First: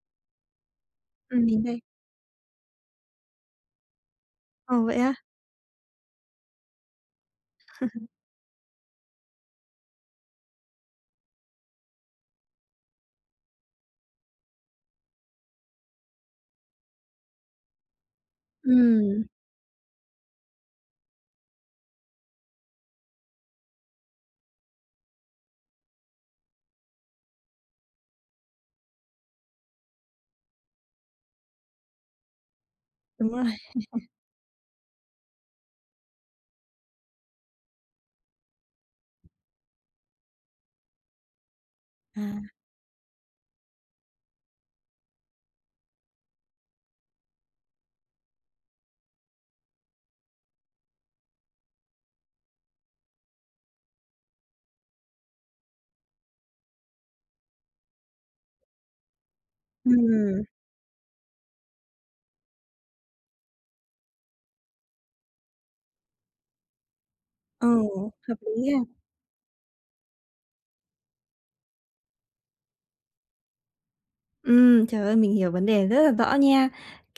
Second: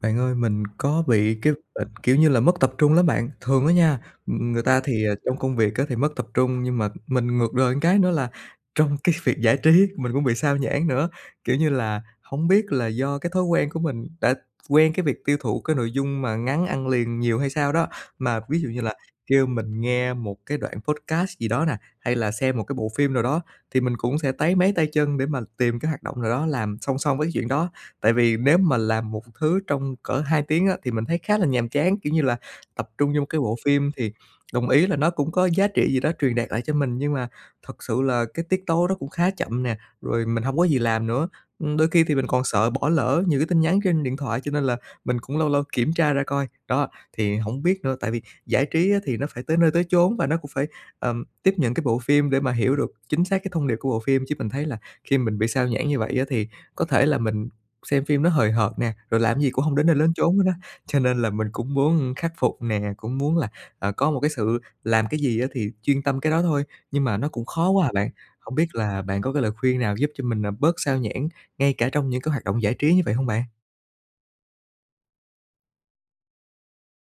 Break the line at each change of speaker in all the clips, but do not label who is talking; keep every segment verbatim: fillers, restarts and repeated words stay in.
Bạn ơi, mình có bị
Ừm,
cái b
mình đây.
kiểu như là, mất tập trung lắm bạn, thường á nha, ừm, ừm, người ta
Ờ, vậy
thì,
á?
à, trong công việc á thì mất tập trung, nhưng mà mình ngược đời một cái nữa là trong cái việc giải trí mình cũng bị sao nhãng nữa. Kiểu như là, hổng biết là do cái thói quen của mình đã quen cái việc tiêu thụ cái nội dung mà ngắn ăn liền nhiều hay sao đó mà ví dụ như là
Ừm.
kêu mình nghe một cái đoạn podcast gì đó nè, hay là xem một cái bộ phim nào đó thì mình cũng sẽ táy máy tay chân để mà tìm cái hoạt động nào đó làm song song với cái chuyện đó. Tại vì nếu mà làm một thứ trong cỡ hai tiếng á thì mình thấy khá là nhàm chán. Kiểu như là, tập trung vô một
Đúng
cái
rồi.
bộ phim thì đồng ý là nó cũng có giá trị gì đó truyền đạt lại cho mình nhưng mà thật sự là cái tiết tấu nó cũng khá chậm nè, rồi mình hông có gì làm nữa. Ừm, đôi khi thì mình còn
À.
sợ bỏ lỡ nhiều cái tin nhắn trên điện thoại cho nên là mình cũng lâu lâu kiểm tra ra coi. Đó, thì hổng biết nữa, tại vì giải trí á thì nó phải tới nơi tới chốn và nó cũng phải, ờm, tiếp nhận cái bộ phim để mà hiểu được chính xác cái thông điệp của bộ phim chứ mình thấy là khi mình bị sao nhãng như vậy á thì có thể là mình xem phim nó hời hợt nè, rồi làm cái gì cũng hông đến nơi lến chốn
Ừm.
hết á. Cho nên là mình cũng muốn khắc phục nè, cũng muốn là, à, có một cái sự làm cái gì á thì chuyên tâm cái đó thôi, nhưng mà nó cũng
Ừ,
khó quá à bạn.
hợp
Hổng
lý
biết
ha.
là bạn có cái lời khuyên nào giúp cho mình, à, bớt sao nhãng ngay cả trong những cái hoạt động giải trí như vậy hông bạn?
Ừm, trời ơi! Mình hiểu vấn đề rất là rõ nha.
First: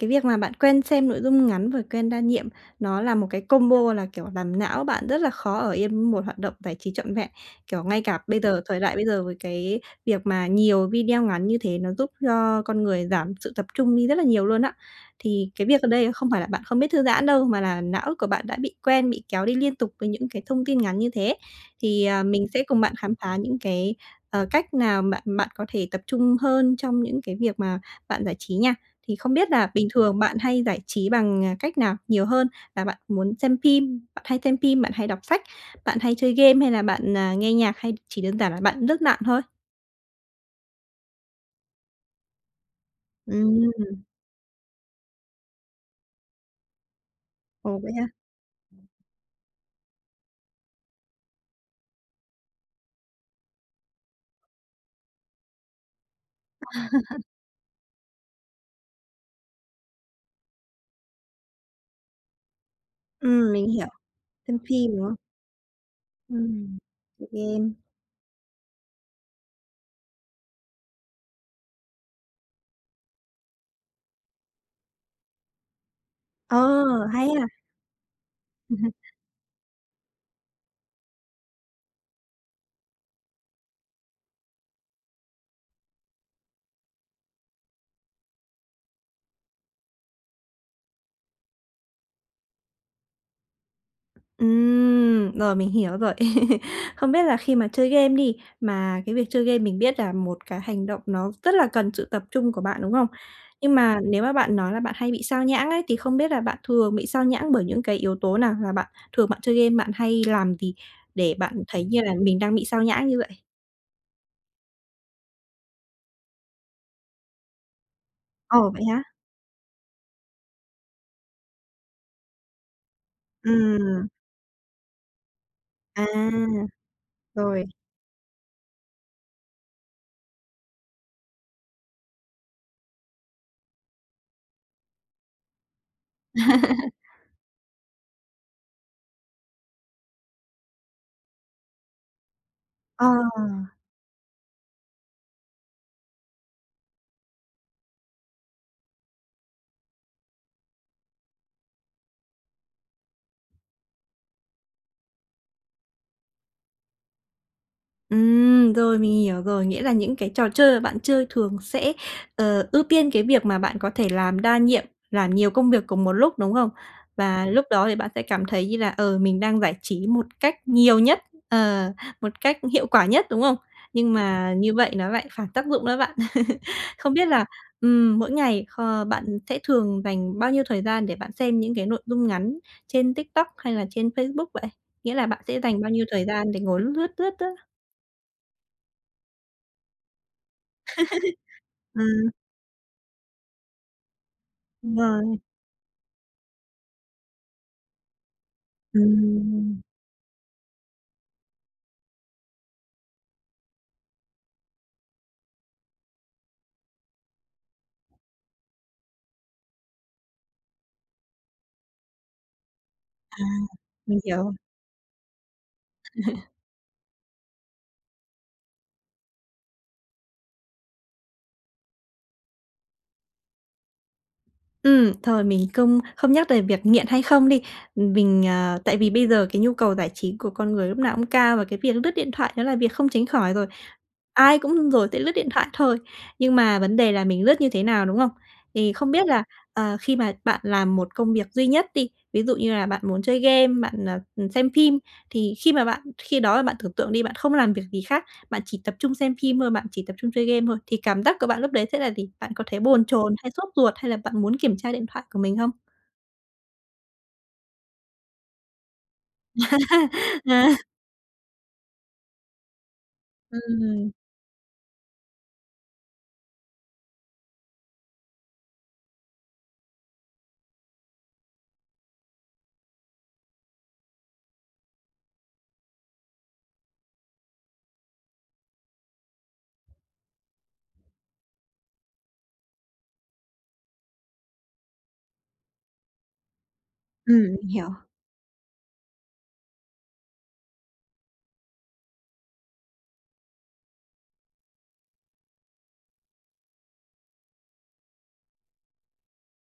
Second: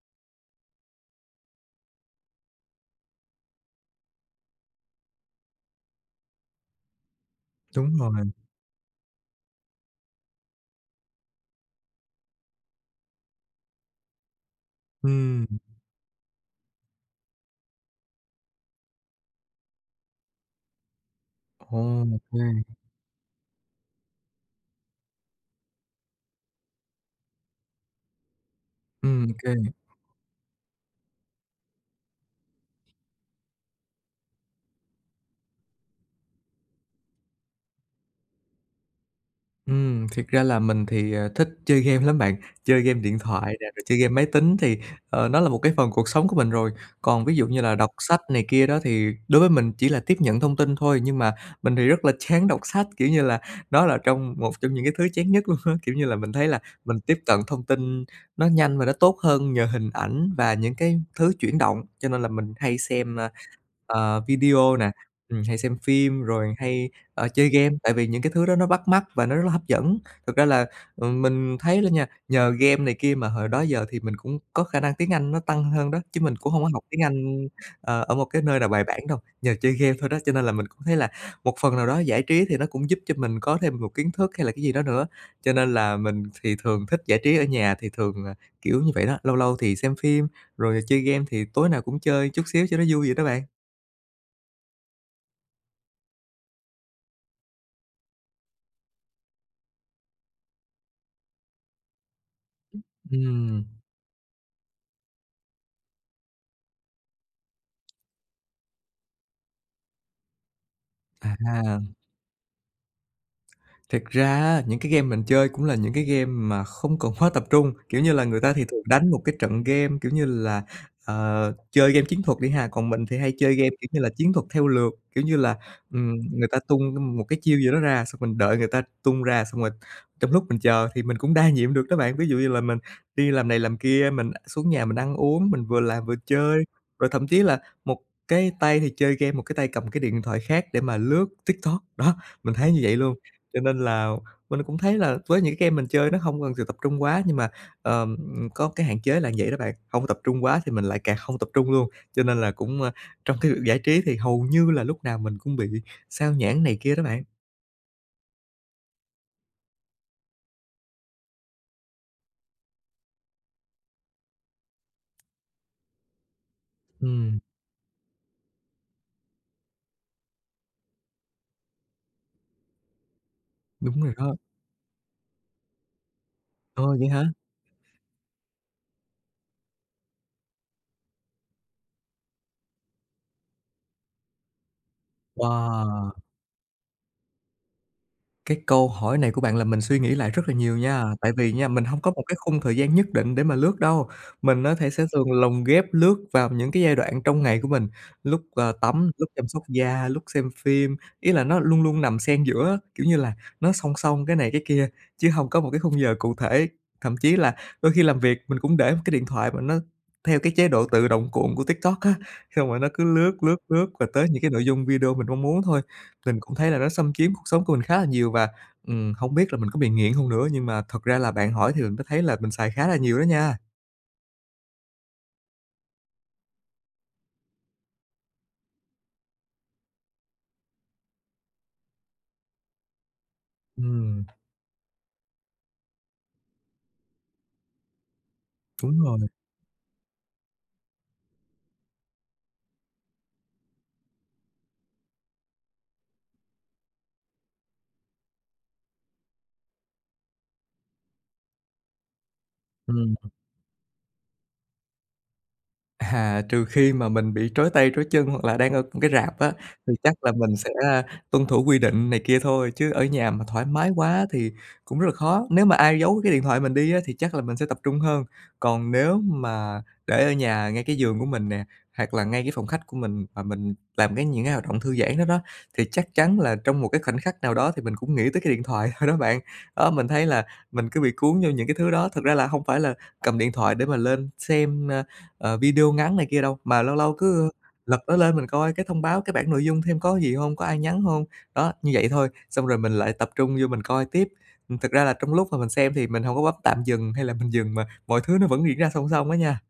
Cái việc mà bạn quen xem nội dung ngắn và quen đa nhiệm, nó là một cái combo là kiểu làm não bạn rất là khó ở yên một hoạt động giải trí trọn vẹn. Kiểu,
Đúng
ngay
rồi.
cả bây giờ, thời đại bây giờ với cái việc mà nhiều video ngắn như thế, nó giúp cho con người giảm sự tập trung đi rất là nhiều luôn á. Thì
Ừm.
cái việc ở đây không phải là bạn không biết thư giãn đâu, mà là não của bạn đã bị quen, bị kéo đi liên tục với những cái thông tin ngắn như thế.
Ô
Thì, ờ,
kê.
mình sẽ cùng bạn khám phá những cái, ờ, cách nào bạn bạn có thể tập trung hơn trong những cái việc mà bạn giải trí nha. Thì
Ừm, ô
không biết
kê.
là bình thường bạn hay giải trí bằng, à, cách nào nhiều hơn? Là bạn muốn xem phim, bạn hay xem phim, bạn hay đọc sách, bạn hay chơi game hay là bạn, à, nghe nhạc, hay chỉ đơn giản là bạn lướt mạng thôi?
Ừm, thiệt ra là mình thì, à, thích chơi game lắm bạn, chơi game điện thoại nè, rồi chơi
Ừm.
game máy tính, thì, ờ, nó là một cái phần cuộc sống của mình rồi. Còn ví dụ như là
Ồ!
đọc
Vậy ha?
sách này kia đó, thì đối với mình chỉ là tiếp nhận thông tin thôi, nhưng mà mình thì rất là chán đọc sách, kiểu như là, đó là trong một trong những cái thứ chán nhất luôn á. Kiểu như là, mình thấy là mình tiếp
À.
tận thông tin nó nhanh và nó tốt hơn nhờ hình ảnh, và những cái thứ chuyển động, cho nên là mình hay xem, a,
Ừm, mình hiểu.
ờ,
Xem
video nè,
phim, đúng không?
ừm, hay xem phim rồi
Ừm.
hay,
G
ơ, chơi game.
game.
Tại vì những cái thứ đó nó bắt mắt và nó rất là hấp dẫn. Thực ra là, ừm, mình thấy đó nha, nhờ game này kia mà hồi đó giờ thì mình cũng có khả năng tiếng Anh nó tăng hơn đó, chứ mình cũng
Ờ,
hông có học tiếng
hay ha!
Anh, ờ, ở một cái nơi nào
Ừm
bài
hưm.
bản đâu, nhờ chơi game thôi đó, cho nên là mình cũng thấy là một phần nào đó giải trí thì nó cũng giúp cho mình có thêm một kiến thức hay là cái gì đó nữa. Cho nên là mình thì thường thích giải trí ở nhà, thì thường là kiểu như vậy đó, lâu lâu thì xem phim, rồi chơi game thì tối nào cũng chơi chút xíu cho nó vui vậy đó bạn.
Ừm. Rồi, mình hiểu rồi. Không biết là khi mà chơi game đi, mà cái việc chơi game mình biết là một cái hành động, nó rất là cần sự tập trung của bạn, đúng không?
Ừm.
Nhưng mà nếu mà bạn nói là bạn hay bị sao nhãng ấy, thì không biết là bạn thường bị sao nhãng bởi những cái yếu tố nào? Là bạn thường bạn chơi game bạn hay làm gì? Để bạn
À.
thấy như là mình đang bị sao nhãng như vậy?
Thiệt ra á, những cái game mình chơi cũng là những cái game mà không cần quá tập trung. Kiểu như là, người ta thì
Ờ,
thường
vậy hả?
đánh một cái trận game, kiểu như là ờ, chơi game chiến thuật đi ha, còn mình thì hay chơi game, kiểu như là,
Ừm.
chiến thuật theo lượt. Kiểu như là,
À.
ừm, người ta tung đ một cái chiêu
Rồi.
gì đó ra, xong mình đợi người ta tung ra, xong rồi trong lúc mình chờ thì mình cũng đa nhiệm được đó bạn. Ví dụ như là mình đi làm này làm kia, mình xuống nhà mình ăn uống, mình vừa làm vừa chơi, rồi thậm chí là một cái tay thì chơi game, một cái tay cầm cái điện thoại khác để mà lướt TikTok. Đó, mình thấy như vậy
Ờ.
luôn, cho nên là mình cũng thấy là với những cái game mình chơi, nó hông cần sự tập trung quá. Nhưng mà, ờm, có cái hạn chế là vậy đó bạn, không tập trung quá thì mình lại càng không tập trung luôn, cho nên là cũng, ơ, trong cái việc giải trí thì hầu như là lúc nào mình cũng bị sao nhãng này kia đó bạn.
Ừm, rồi, mình hiểu rồi. Nghĩa là những cái trò chơi mà bạn chơi thường sẽ, ờ, ưu tiên cái việc mà bạn có thể làm đa nhiệm, làm nhiều công việc cùng một lúc, đúng không?
Ừm.
Và lúc đó thì bạn sẽ cảm thấy như là, ờ, mình đang giải trí một cách nhiều nhất, ờ, một cách hiệu quả nhất, đúng không?
Đúng
Nhưng
rồi đó.
mà như vậy nó lại phản tác dụng đó bạn.
Ồ! Vậy
Không biết
hả?
là, ừm, mỗi ngày kh bạn sẽ thường dành bao nhiêu thời gian để bạn xem những cái nội dung ngắn trên TikTok, hay là trên Facebook vậy? Nghĩa là bạn sẽ dành bao nhiêu
Wow!
thời gian để ngồi lướt, lướt, lướt á?
Cái câu hỏi này của bạn làm mình suy nghĩ lại rất là nhiều nha. Tại vì nha, mình hông có một
Ừm.
cái khung thời gian nhất định để mà lướt đâu, mình á thể sẽ thường
Vâng.
lồng ghép lướt vào những cái giai đoạn trong ngày của mình, lúc, ờ, tắm, lúc chăm sóc
Ừm.
da, lúc xem phim. Ý là nó luôn luôn nằm xen giữa á, kiểu như là, nó song song cái này cái kia, chứ hông có một cái khung giờ cụ thể. Thậm chí là đôi khi làm việc, mình cũng để một cái điện thoại, mà nó theo cái chế độ tự động cuộn của TikTok á, xong rồi nó cứ lướt,
À,
lướt, lướt, và
mình
tới những cái
hiểu.
nội dung video mình mong muốn thôi. Tình cũng thấy là nó xâm chiếm cuộc sống của mình khá là nhiều và, ừm, hông biết là mình có bị nghiện hông nữa, nhưng mà thật ra là bạn hỏi thì mình mới thấy là mình xài khá là nhiều đó nha.
Ừm, thôi, mình không không nhắc về việc nghiện hay không đi, mình ờ, tại vì bây giờ cái nhu cầu giải trí của con người lúc nào cũng cao, và cái việc lướt điện thoại đó là việc không tránh khỏi rồi,
Ừm.
ai cũng rồi sẽ lướt điện thoại thôi. Nhưng mà vấn đề là mình lướt như thế nào, đúng không? Thì
Đúng
không
rồi.
biết là, ờ, khi mà bạn làm một công việc duy nhất đi, ví dụ như là bạn muốn chơi game, bạn, ờ, ừm, xem phim, thì khi mà bạn khi đó là bạn tưởng tượng đi, bạn không làm việc gì hác, bạn chỉ tập trung xem phim thôi, bạn chỉ tập trung chơi game thôi, thì cảm giác của bạn lúc đấy sẽ là gì? Bạn có thấy bồn
Ừm.
chồn hay sốt ruột? Hay là bạn muốn kiểm tra điện thoại của mình không?
À, trừ khi mà mình bị trói tay trói chân, hoặc là đang ở m cái rạp á, thì chắc là mình sẽ, a, tuân thủ quy định này kia thôi, chứ ở nhà mà thoải mái
Ừm.
quá thì cũng rất là khó. Nếu mà ai giấu cái điện thoại mình đi á, thì chắc là mình sẽ tập trung hơn, còn nếu mà để ở nhà, ngay cái giường của mình nè, hoặc là ngay cái phòng khách của mình, mà mình làm cái những cái hoạt động thư giãn đó đó, thì chắc chắn là trong một cái khoảnh khắc nào đó, thì mình cũng nghĩ tới cái điện thoại thôi đó bạn. Đó, mình thấy là mình cứ bị cuốn vô những cái thứ đó. Thực ra là hông phải là cầm điện thoại để mà lên xem, a, ờ, video ngắn này kia đâu, mà lâu lâu
Ừm,
cứ, ơ,
mình hiểu.
lật nó lên mình coi cái thông báo, cái bảng nội dung xem có cái gì hông, có ai nhắn hông. Đó, như vậy thôi xong rồi mình lại tập trung vô mình coi tiếp. Ừm, thực ra là trong lúc mà mình xem thì mình hổng có bấm tạm dừng, hay là mình dừng, mà mọi thứ nó vẫn diễn ra song song á nha.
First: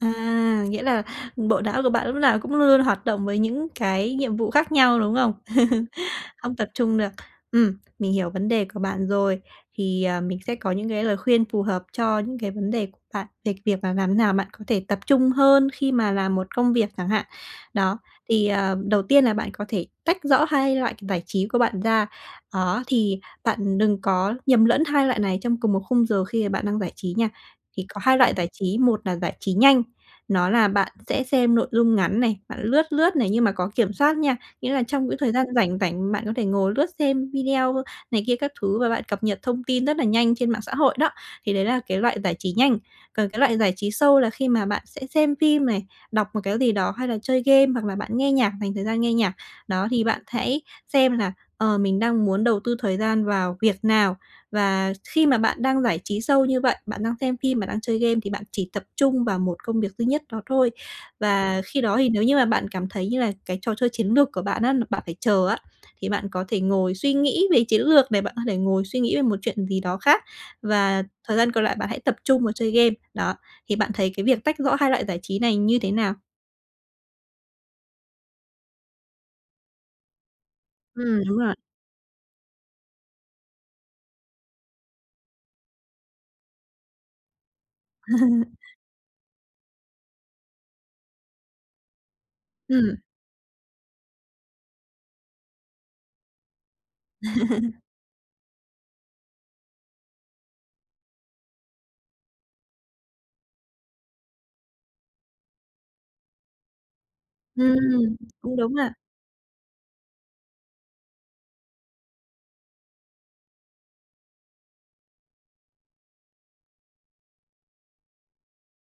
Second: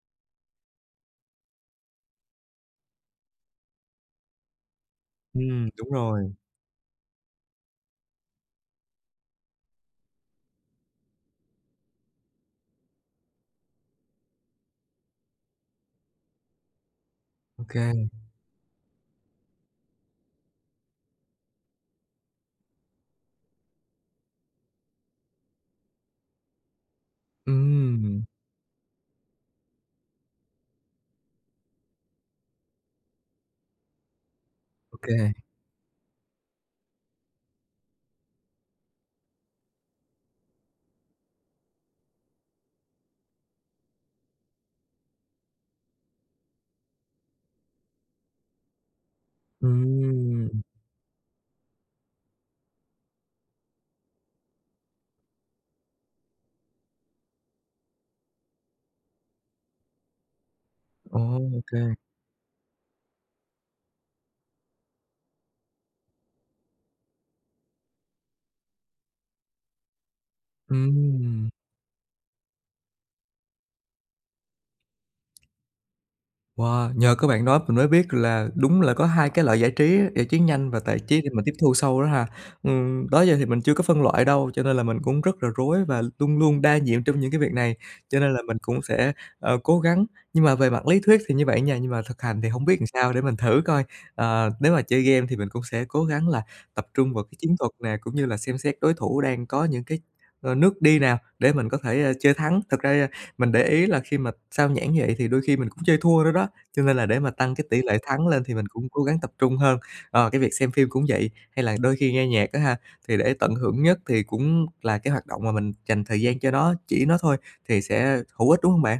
À, nghĩa là bộ não của bạn lúc nào cũng luôn luôn hoạt động với những cái nhiệm vụ khác nhau, đúng không?
Ừm, đúng rồi.
Không tập trung được, ừm, mình hiểu vấn đề của bạn rồi. Thì, ờ, mình sẽ có những cái lời khuyên phù hợp cho những cái vấn đề của bạn, về việc mà làm thế nào bạn có thể tập trung hơn khi mà làm một công việc chẳng hạn.
Ô
Đó,
kê.
thì, ờ, đầu tiên là bạn có thể tách rõ hai loại giải trí của bạn ra, đó, thì bạn đừng có nhầm lẫn hai loại này trong cùng một khung giờ khi mà bạn đang giải trí nha. Thì có hai
Ừm.
loại giải trí, một là giải trí nhanh, nó là bạn sẽ xem nội dung ngắn này, bạn lướt lướt này nhưng mà có kiểm soát nha, nghĩa là
Ô
trong cái
kê.
thời gian rảnh rảnh bạn có thể ngồi lướt xem video này kia các thứ và bạn cập nhật thông tin rất là nhanh trên mạng xã hội đó, thì đấy là cái loại giải trí nhanh. Còn cái loại giải trí sâu là khi mà bạn sẽ xem phim này, đọc một cái gì đó, hay là chơi game, hoặc là bạn nghe nhạc dành thời gian nghe nhạc. Đó, thì bạn hãy
Ừm.
xem là, ờ, mình đang muốn đầu tư thời gian vào việc nào? Và khi mà bạn đang giải trí sâu như vậy, bạn đang xem phim, bạn đang chơi game thì bạn chỉ tập trung vào một công việc duy nhất đó thôi.
Ồ, ô
Và
kê.
khi đó thì nếu như mà bạn cảm thấy như là cái trò chơi chiến lược của bạn á, n bạn phải chờ á, thì bạn có thể ngồi suy nghĩ về chiến lược này, bạn có thể ngồi suy nghĩ về một chuyện gì đó khác và thời
Ừm.
gian còn lại bạn hãy tập trung vào chơi game, đó. Thì bạn thấy cái việc tách rõ hai loại giải trí này như thế nào?
Wow, nhờ có bạn nói mình mới biết là đúng là có hai cái loại giải trí á, giải trí nhanh và tải trí
Ừm,
để
đúng
mình tiếp
rồi.
thu sâu đó ha. Ừm, đó giờ thì mình chưa có phân loại đâu cho nên là mình cũng rất là rối và luôn luôn đa nhiệm trong những cái việc này, cho nên là mình cũng sẽ, ờ, cố gắng. Nhưng mà về mặt lý thuyết thì như vậy nha, nhưng mà thực hành thì hông biết làm
Ừm.
sao, để mình thử coi. Ờ, nếu mà chơi game thì mình cũng sẽ cố gắng là tập trung vào cái chiến thuật nè cũng như là xem xét đối thủ đang có những cái, ờ, nước đi nào để mình có thể, a, chơi thắng. Thực ra da mình để ý là khi mà sao nhãng như vậy thì đôi khi mình cũng chơi thua nữa đó, cho nên là để mà tăng cái tỷ lệ
Ừm,
thắng lên thì
cũng
mình
đúng
cũng
ha.
cố gắng tập trung hơn. Ờ, cái việc xem phim cũng vậy hay là đôi khi nghe nhạc á ha, thì để tận hưởng nhất thì cũng là cái hoạt động mà mình dành thời gian cho nó, chỉ nó thôi thì sẽ hữu ích, đúng hông bạn?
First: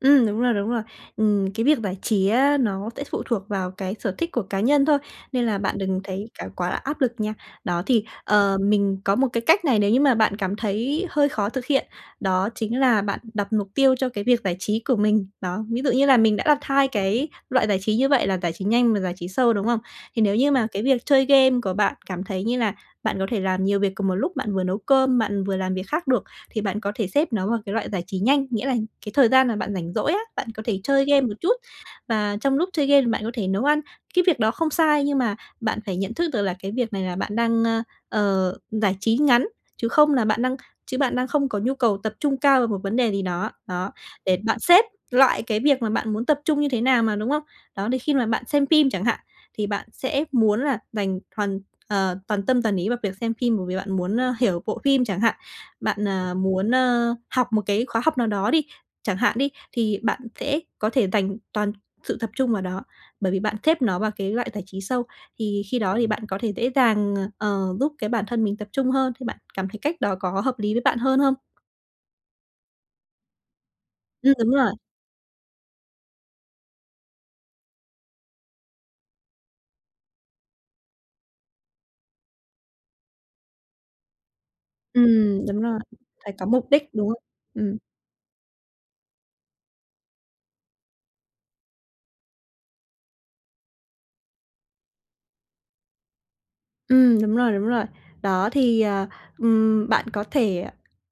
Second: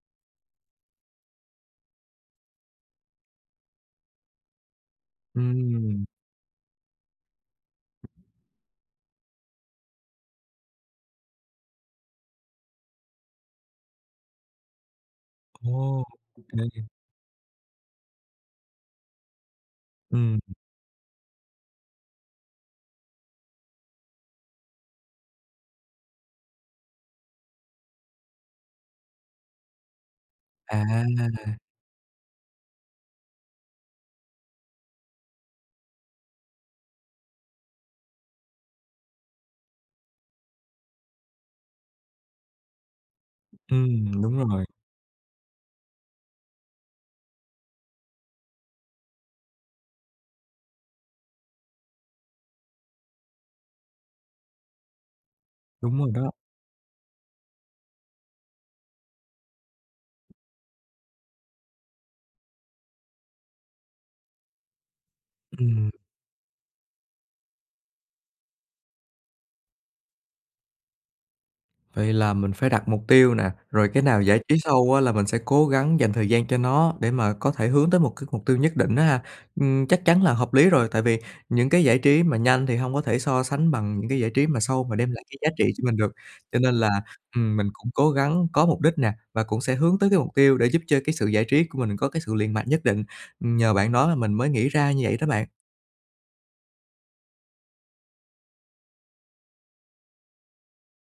Ừm, đúng rồi, đúng rồi. Ừm, cái việc giải trí á nó sẽ phụ thuộc vào cái sở thích của cá nhân thôi, nên là bạn đừng
Ừm.
thấy cá quá là áp lực nha. Đó, thì, ờ, mình có một cái cách này nếu như mà bạn cảm thấy hơi khó thực hiện, đó chính là bạn đặt mục tiêu cho cái việc giải trí của mình. Đó, ví dụ
Ồ,
như là mình
ô
đã đặt
kê.
hai cái loại giải trí như vậy là giải trí nhanh và giải trí sâu, đúng không? Thì nếu
Ừm.
như mà cái việc chơi game của bạn cảm thấy như là bạn có thể làm nhiều việc cùng một lúc bạn vừa nấu cơm, bạn vừa làm việc khác được, thì bạn có thể xếp nó vào cái loại giải trí nhanh, nghĩa là cái thời gian mà bạn rảnh rỗi á, bạn có thể chơi game một chút,
À.
và trong lúc chơi game thì bạn có thể nấu ăn. Cái việc đó không sai nhưng mà bạn phải nhận thức được là cái việc này là bạn đang, ơ, ờ, giải trí ngắn, chứ không là bạn đang chứ bạn đang không có nhu cầu tập trung cao vào một vấn đề gì đó. Đó,
Ừm, đúng
để bạn
rồi.
xếp loại cái việc mà bạn muốn tập trung như thế nào mà, đúng không? Đó, đôi khi mà bạn xem phim chẳng hạn, thì bạn sẽ muốn là dành hoàn ờ, toàn tâm toàn ý vào việc xem phim bởi vì bạn muốn, ơ, hiểu bộ phim chẳng hạn,
Đúng
bạn,
rồi đó.
à, muốn, ơ, học một cái khóa học nào đó đi, chẳng hạn đi, thì bạn sẽ có thể dành toàn sự tập trung vào đó. Bởi vì bạn xếp nó vào cái loại giải trí sâu. Thì khi
Ừm.
đó thì bạn có thể dễ dàng, ờ, giúp cái bản thân mình tập trung hơn thì bạn cảm thấy cách đó có hợp lý với bạn hơn không?
Vậy là mình phải đặt mục tiêu nè, rồi cái nào
Ừm,
giải
đúng
trí
rồi.
sâu á là mình sẽ cố gắng dành thời gian cho nó để mà có thể hướng tới một cái mục tiêu nhất định á ha. Ừm, chắc chắn là hợp lý rồi tại vì những cái giải trí mà nhanh thì hông có thể so sánh bằng những cái giải trí mà sâu mà đem lại cái
Ừm,
giá
đúng
trị
rồi,
cho mình được,
phải có
cho
mục
nên
đích,
là,
đúng không?
ừm, mình
Ừm.
cũng cố gắng có mục đích nè và cũng sẽ hướng tới cái mục tiêu để giúp cho cái sự giải trí của mình có cái sự liện mạnh nhất định. Ừm, nhờ bạn nói mà mình mới nghĩ ra như vậy đó bạn.
Ừm, đúng rồi, đúng rồi. Đó, thì, ờ, ừm, bạn có thể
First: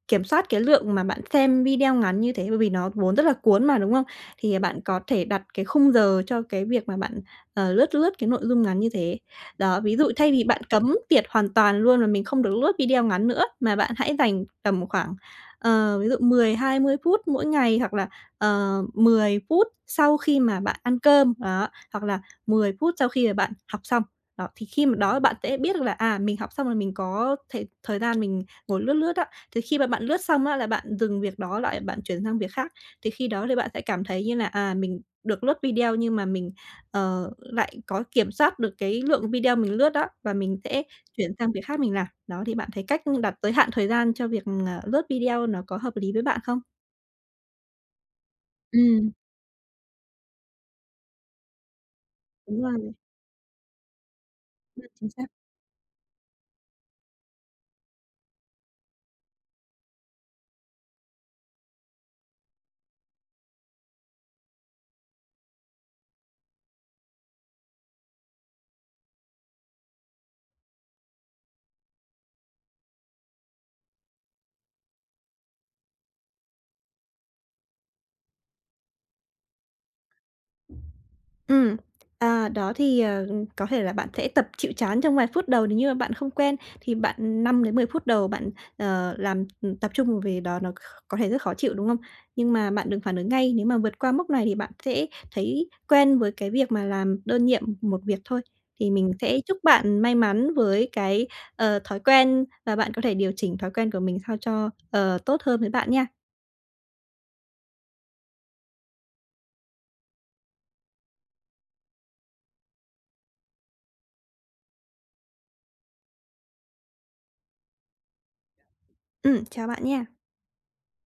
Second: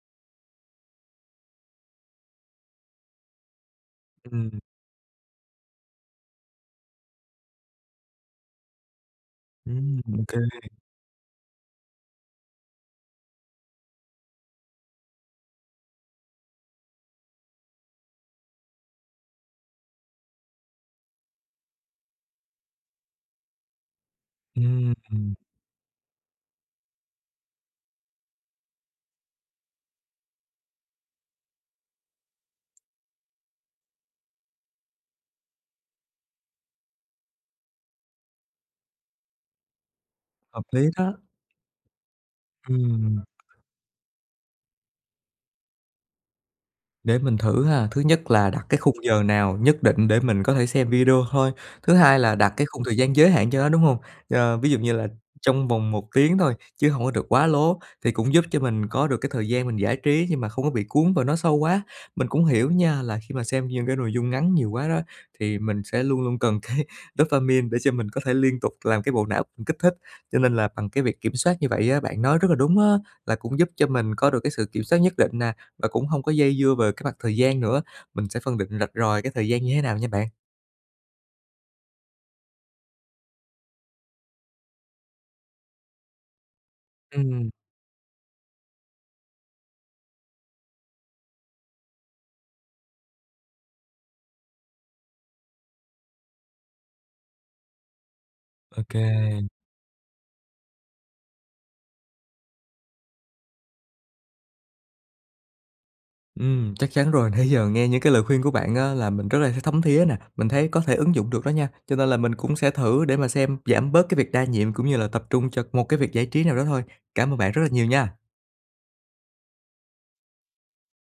kiểm soát cái lượng mà bạn xem video ngắn như thế bởi vì nó vốn rất là cuốn mà, đúng không?
Ừm.
Thì bạn có thể đặt cái khung giờ cho cái việc mà bạn, ờ, lướt lướt cái nội dung ngắn như thế. Đó, ví
Ừm,
dụ
ô
thay
kê.
vì bạn cấm tiệt hoàn toàn luôn và mình không được lướt video ngắn nữa, mà bạn hãy dành tầm khoảng, ờ, ví dụ mười hai mươi phút mỗi ngày hoặc là, ờ, mười phút sau khi mà bạn ăn cơm, đó, hoặc là mười phút sau khi mà bạn học xong. Đó, thì khi mà đó
Ừm.
bạn sẽ biết được là, à, mình học xong là mình có thể thời gian mình ngồi lướt lướt á. Thì khi mà bạn lướt xong á là bạn dừng việc đó lại, bạn chuyển sang việc khác. Thì khi đó thì bạn sẽ cảm thấy như là, à, mình được lướt video nhưng mà mình, ờ, lại có kiểm soát được cái lượng video mình lướt đó và mình
Hợp
sẽ
lý đó.
chuyển sang việc khác mình làm. Đó, thì bạn thấy cách
Ừm.
đặt tới hạn thời gian cho việc, ờ, lướt video nó có hợp lý với bạn không?
Để mình thử ha. Thứ nhất là đặt cái khung
Ừm.
giờ nào nhất định để mình có thể xem video thôi, thứ hai là đặt
Đúng
cái khung
rồi.
thời gian giới hạn cho nó, đúng hông? Ờ, ví dụ
[unintelligible]
như là
Chính xác.
trong vòng một tiếng thôi chứ hông có được quá lố, thì cũng giúp cho mình có được cái thời gian mình giải trí nhưng mà không có bị cuốn vào nó sâu quá. Mình cũng hiểu nha, là khi mà xem những cái nội dung ngắn nhiều quá đó, thì mình sẽ luôn luôn cần cái dopamine để cho mình có thể liên tục làm cái bộ não mình kích thích. Cho nên là bằng cái việc kiểm soát như vậy á, bạn nói rất là đúng á, là cũng giúp cho mình có được cái sự kiểm soát nhất định nè, và cũng hông có dây dưa về cái mặt thời gian nữa. Mình sẽ phân định rạch ròi cái thời gian như thế nào nha bạn.
Ừm, à, đó thì, ờ, có thể là bạn sẽ tập chịu chán trong vài phút đầu nếu như mà bạn không quen, thì bạn
Ừm.
năm đến mười phút đầu bạn, ờ, làm tập trung về đó, nó c có thể rất khó chịu, đúng không? Nhưng mà bạn đừng phản ứng ngay. Nếu mà vượt qua mốc này thì bạn sẽ thấy quen với cái việc mà làm đơn nhiệm một việc thôi.
Ô
Thì mình sẽ
kê.
chúc bạn may mắn với cái, ờ, thói quen và bạn có thể điều chỉnh thói quen của mình sao cho, ờ, tốt hơn với bạn nha.
Ừm, chắc chắn rồi. Nãy giờ nghe những cái lời khuyên của bạn á là mình rất là th thấm thía này, mình thấy có thể ứng dụng được đó nha, cho nên là mình cũng sẽ thử để mà xem giảm bớt cái việc đa nhiệm cũng như là tập trung cho một cái việc giải trí nào đó thôi. Cảm ơn bạn rất là nhiều nha!
Ừm, chào bạn nha!